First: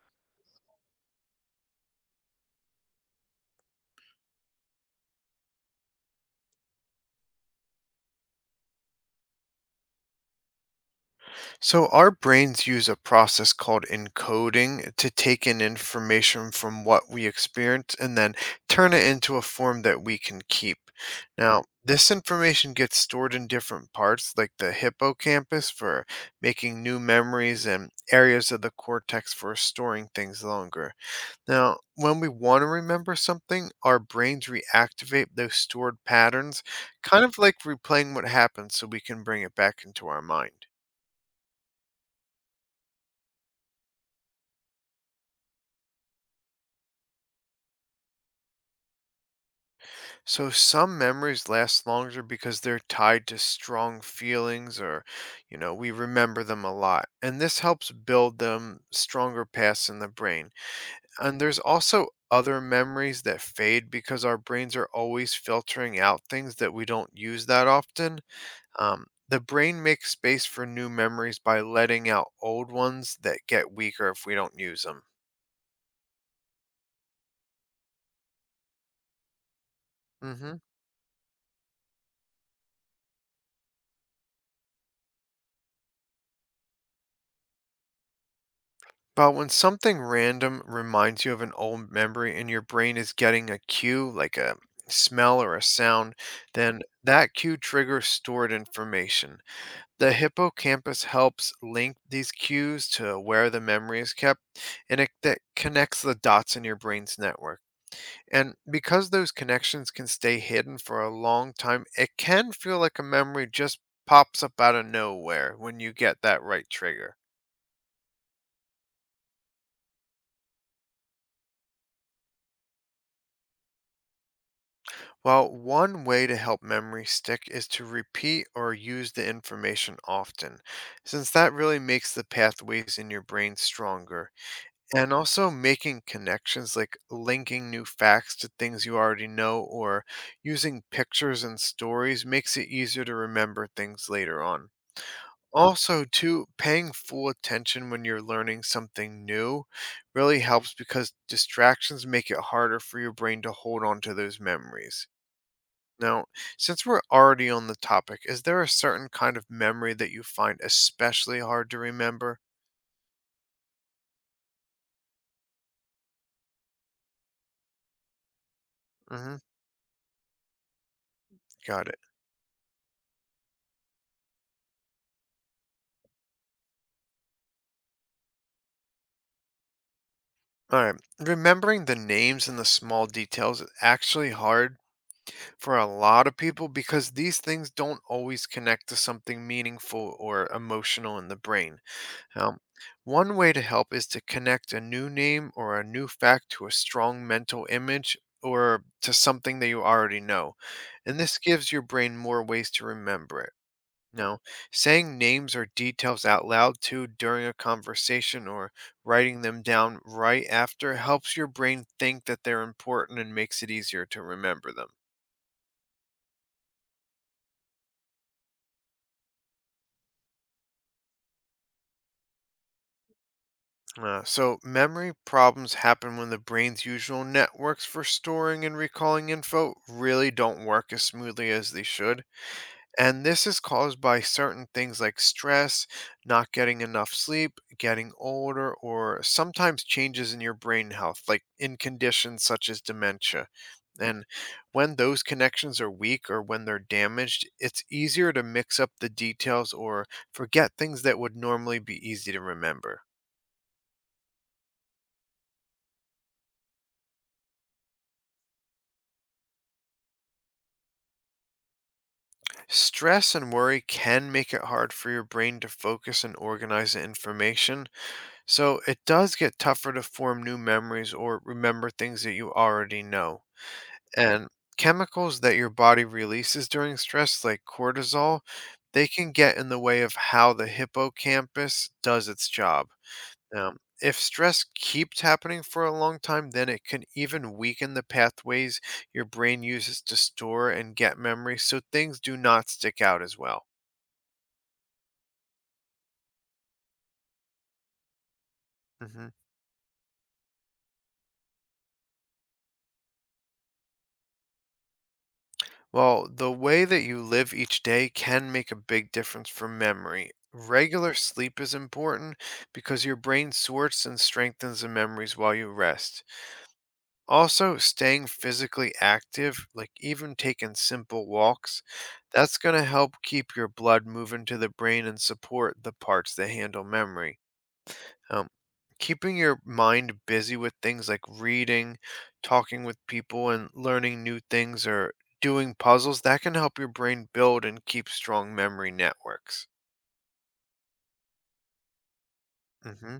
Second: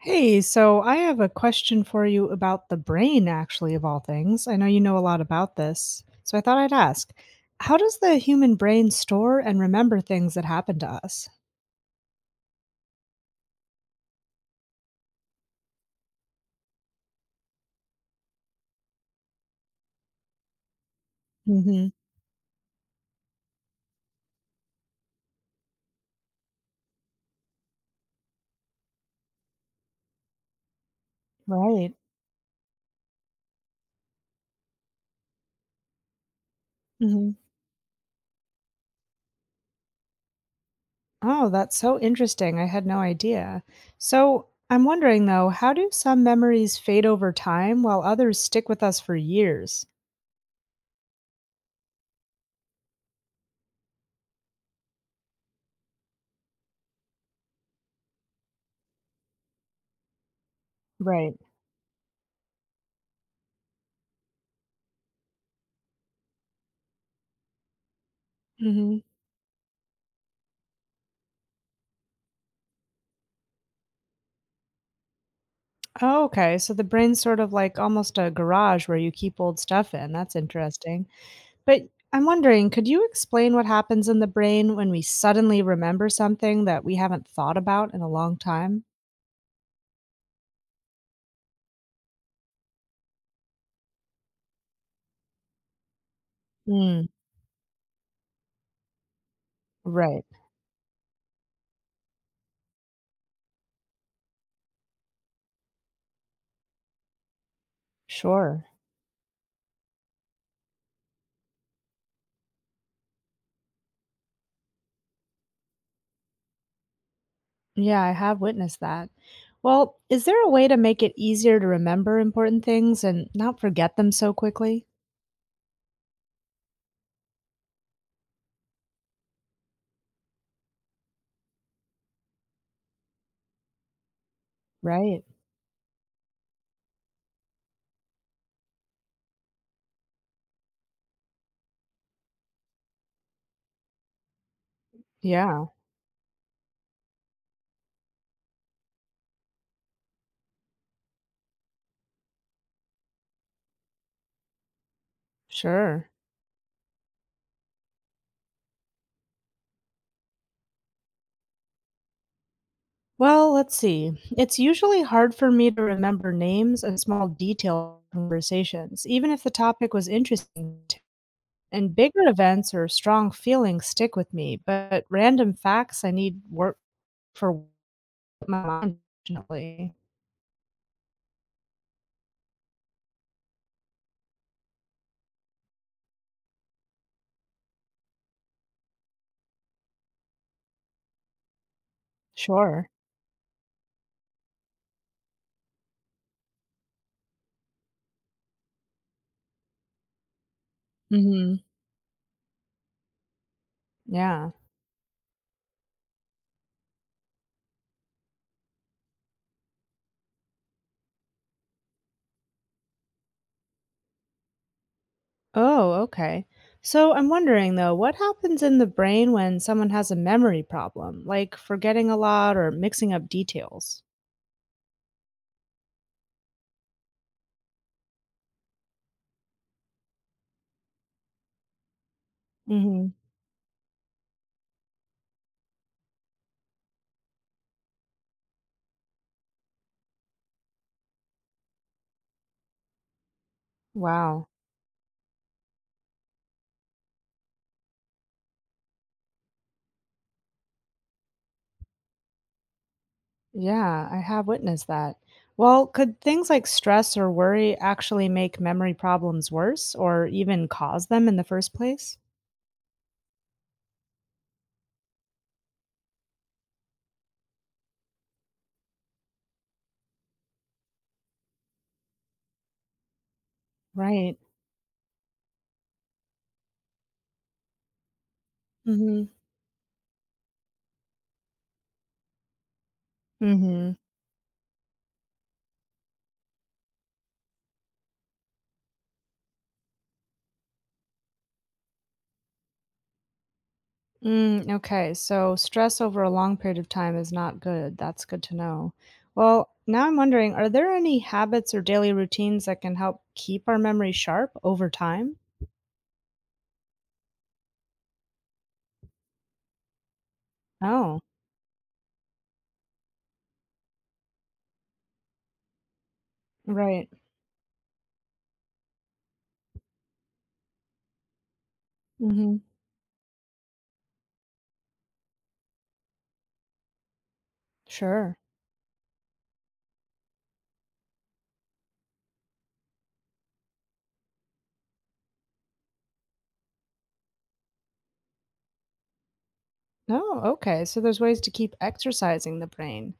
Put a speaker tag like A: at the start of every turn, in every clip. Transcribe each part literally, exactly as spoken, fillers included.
A: Hey, so I have a question for you about the brain, actually, of all things. I know you know a lot about this, so I thought I'd ask how does the human brain store and remember things that happen to us?
B: So, our brains use a process called encoding to take in information from what we experience and then turn it into a form that we can keep. Now,
A: Hmm.
B: this information gets stored in different parts, like the hippocampus for making new memories and areas of the cortex for storing things longer. Now,
A: Right.
B: when we want to remember something, our brains reactivate those stored patterns, kind
A: Hmm.
B: of like replaying what happened so we can bring it back into our mind.
A: Oh, that's so interesting. I had no idea. So, I'm wondering though, how do some memories fade over time while others stick with us for years?
B: So some memories last longer because they're tied to strong feelings or, you know, we remember them a lot. And this helps build them stronger paths in the brain.
A: Right.
B: And there's also other memories that fade because our brains are always filtering out things that we don't use that often.
A: Hmm.
B: Um, the brain makes space for new memories by letting out old ones that get weaker if we don't use them.
A: Oh, okay. So the brain's sort of like almost a garage where you keep old stuff in. That's
B: hmm
A: interesting. But I'm wondering, could you explain what happens in the brain when we suddenly remember something that we haven't thought about in a long time?
B: But when something random reminds you of an old memory and your brain is getting a cue, like a smell or a sound, then
A: Mm,
B: that cue triggers stored information. The
A: right.
B: hippocampus helps link these cues to where the memory is kept, and it that connects the dots in your brain's network. And
A: Sure.
B: because those connections can stay hidden for a long time, it can feel like a memory just pops up out of nowhere when you get that right trigger.
A: Yeah, I have witnessed that. Well, is there a way to make it easier to remember important things and not forget them so quickly?
B: Well, one way to help memory stick is to repeat or use the information often, since that really makes the pathways in your brain stronger. And
A: Right.
B: also making connections like linking new facts to things you already know or using pictures and stories makes it easier to remember things later on.
A: Yeah,
B: Also, too, paying full attention when you're learning something new really helps because distractions make it harder for your brain to hold on to those memories.
A: sure.
B: Now, since we're already on the topic, is there a certain kind of memory that you find especially hard to remember?
A: Well, let's see. It's usually hard for me to remember names and small detail conversations, even
B: hmm
A: if the topic was interesting. to-
B: Got
A: And
B: it.
A: bigger events or strong feelings stick with me, but random facts I need work for my mind, unfortunately.
B: All right. Remembering the names and the small details is actually hard for a lot of people because these things don't always connect to something meaningful or emotional in the brain. Um,
A: Sure.
B: One way to help is to connect a new name or a new fact to a strong mental image or to something that you already know. And this
A: Hmm.
B: gives your brain more ways to remember it. No.
A: Yeah.
B: Saying names or details out loud too during a conversation or writing them down right after helps your brain think that they're important and makes it easier to remember them.
A: Oh, okay. So I'm wondering though, what happens in the brain when someone has a memory problem, like forgetting a lot or mixing up details?
B: Uh, so, memory problems happen when the brain's usual networks for storing and recalling info really don't work as smoothly as they should.
A: Hmm.
B: And this is caused by certain things like stress, not getting enough sleep, getting older, or sometimes changes in your brain health, like in conditions such as dementia. And
A: Wow.
B: when those connections are weak or when they're damaged, it's easier to mix up the details or forget things that would normally be easy to remember.
A: Yeah, I have witnessed that. Well, could things like stress or worry actually make memory problems worse or even cause them in the first place?
B: Stress and worry can make it hard for your brain to focus and organize the information, so it does get tougher to form new memories or remember things that you already know.
A: Right.
B: And chemicals that your body releases during stress, like cortisol, they
A: Mhm.
B: can get in the way of how the hippocampus does its job. Now,
A: Mhm.
B: if stress keeps happening for a long time, then it can even weaken the pathways your brain uses to store and get memories, so things do not stick out as well.
A: Mm, okay, so stress over a long period of time is not good. That's good to know.
B: hmm
A: Well, now I'm wondering, are there any habits or daily routines that can help keep our memory sharp over time?
B: Well, the way that you live each day can make a big difference for memory. Regular
A: Oh,
B: sleep is important because your brain sorts and strengthens the memories while you rest.
A: right.
B: Also, staying physically active, like even taking simple walks,
A: Mm-hmm.
B: that's going to help keep your blood moving to the brain and support the parts that handle memory.
A: Sure.
B: Um, Keeping your mind busy with things like reading, talking with people, and learning new things or doing puzzles that can help your brain build and keep strong memory networks.
A: Oh, okay. So there's ways to keep exercising the brain.
B: hmm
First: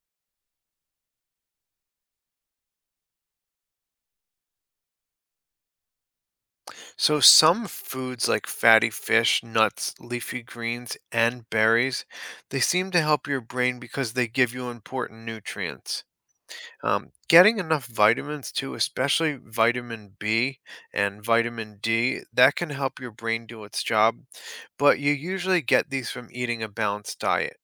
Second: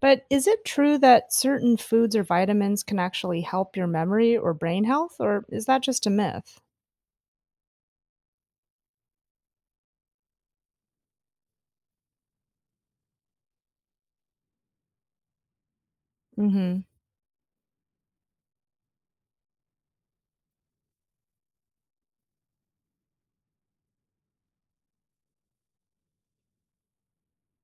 A: But is it true that certain foods or vitamins can actually help your memory or brain health, or is that just a myth?
B: So, some foods like fatty fish, nuts, leafy greens, and berries, they seem to help your brain because they give you important nutrients.
A: Mm-hmm.
B: Um, getting enough vitamins too, especially vitamin B and vitamin D, that can help your brain do its job, but you usually get these from eating a balanced diet.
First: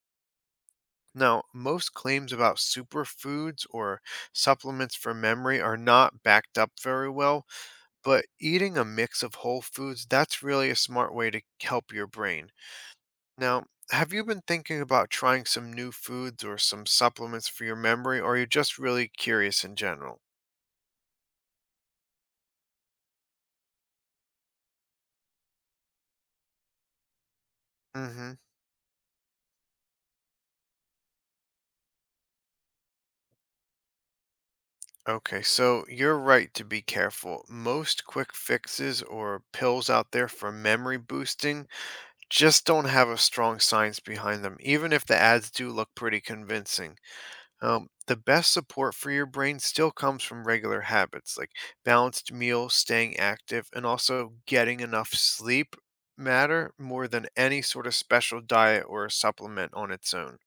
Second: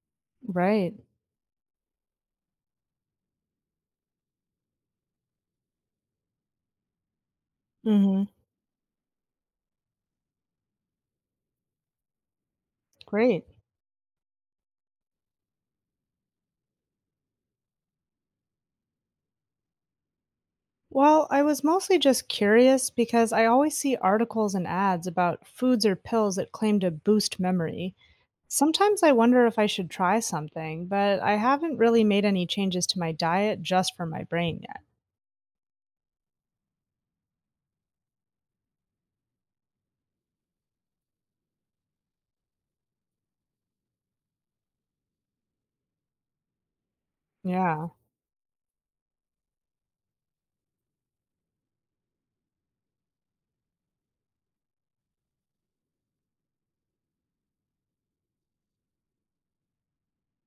A: Right.
B: Now, most claims about superfoods or supplements for memory are not backed up very well,
A: Mm-hmm.
B: but eating a mix of whole foods, that's really a smart way to help your brain.
A: Great.
B: Now, have you been thinking about trying some new foods or some supplements for your memory, or are you just really curious in general?
A: Well, I was mostly just curious because I always see articles and ads about foods or pills that claim to boost memory.
B: hmm
A: Sometimes I wonder if I should try something, but I haven't really made any changes to my diet just for my brain yet.
B: Okay, so you're right to be careful. Most quick fixes or pills out there for memory boosting just don't have a strong science behind them, even if the ads do look pretty convincing. Um,
A: Yeah.
B: the best support for your brain still comes from regular habits like balanced meals, staying active, and also getting enough sleep matter more than any sort of special diet or supplement on its own.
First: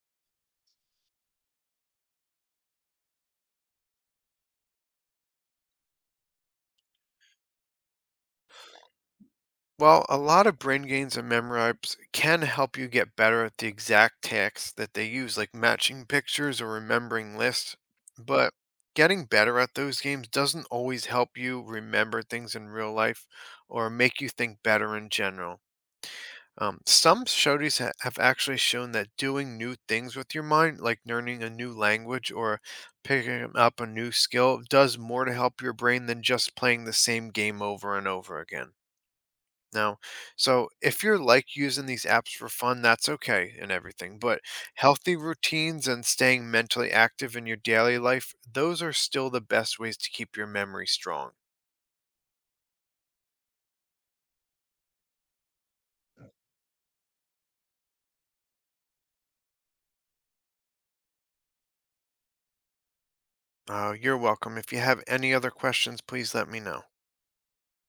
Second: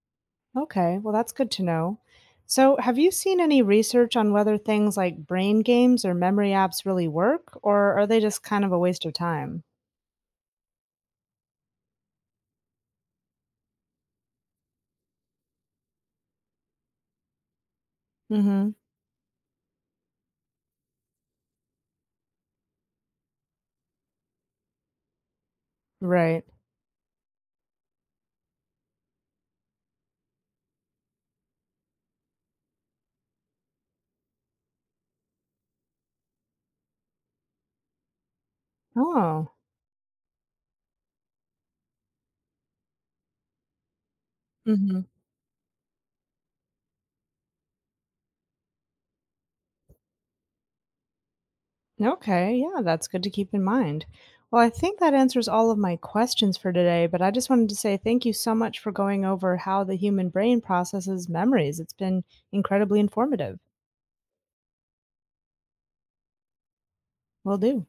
A: Okay. Well, that's good to know. So, have you seen any research on whether things like brain games or memory apps really work, or are they just kind of a waste of time?
B: Well, a lot of brain gains and memory apps can help you get better at the exact tasks that they use, like matching pictures or remembering lists.
A: Mm
B: But
A: hmm.
B: getting better at those games doesn't always help you remember things in real life or make you think better in general.
A: Right.
B: Um, some studies ha- have actually shown that doing new things with your mind, like learning a new language or picking up a new skill, does more to help your brain than just playing the same game over and over again.
A: Oh.
B: No. So if you're like using these apps for fun, that's okay and everything. But
A: Mm hmm.
B: healthy routines and staying mentally active in your daily life, those are still the best ways to keep your memory strong.
A: Okay, yeah, that's good to keep in mind. Well, I think that answers all of my questions for today, but I just wanted to say thank you so much for going over how the human brain processes memories. It's been incredibly informative.
B: Uh, you're welcome. If you have any other questions, please let me know.
A: Will do.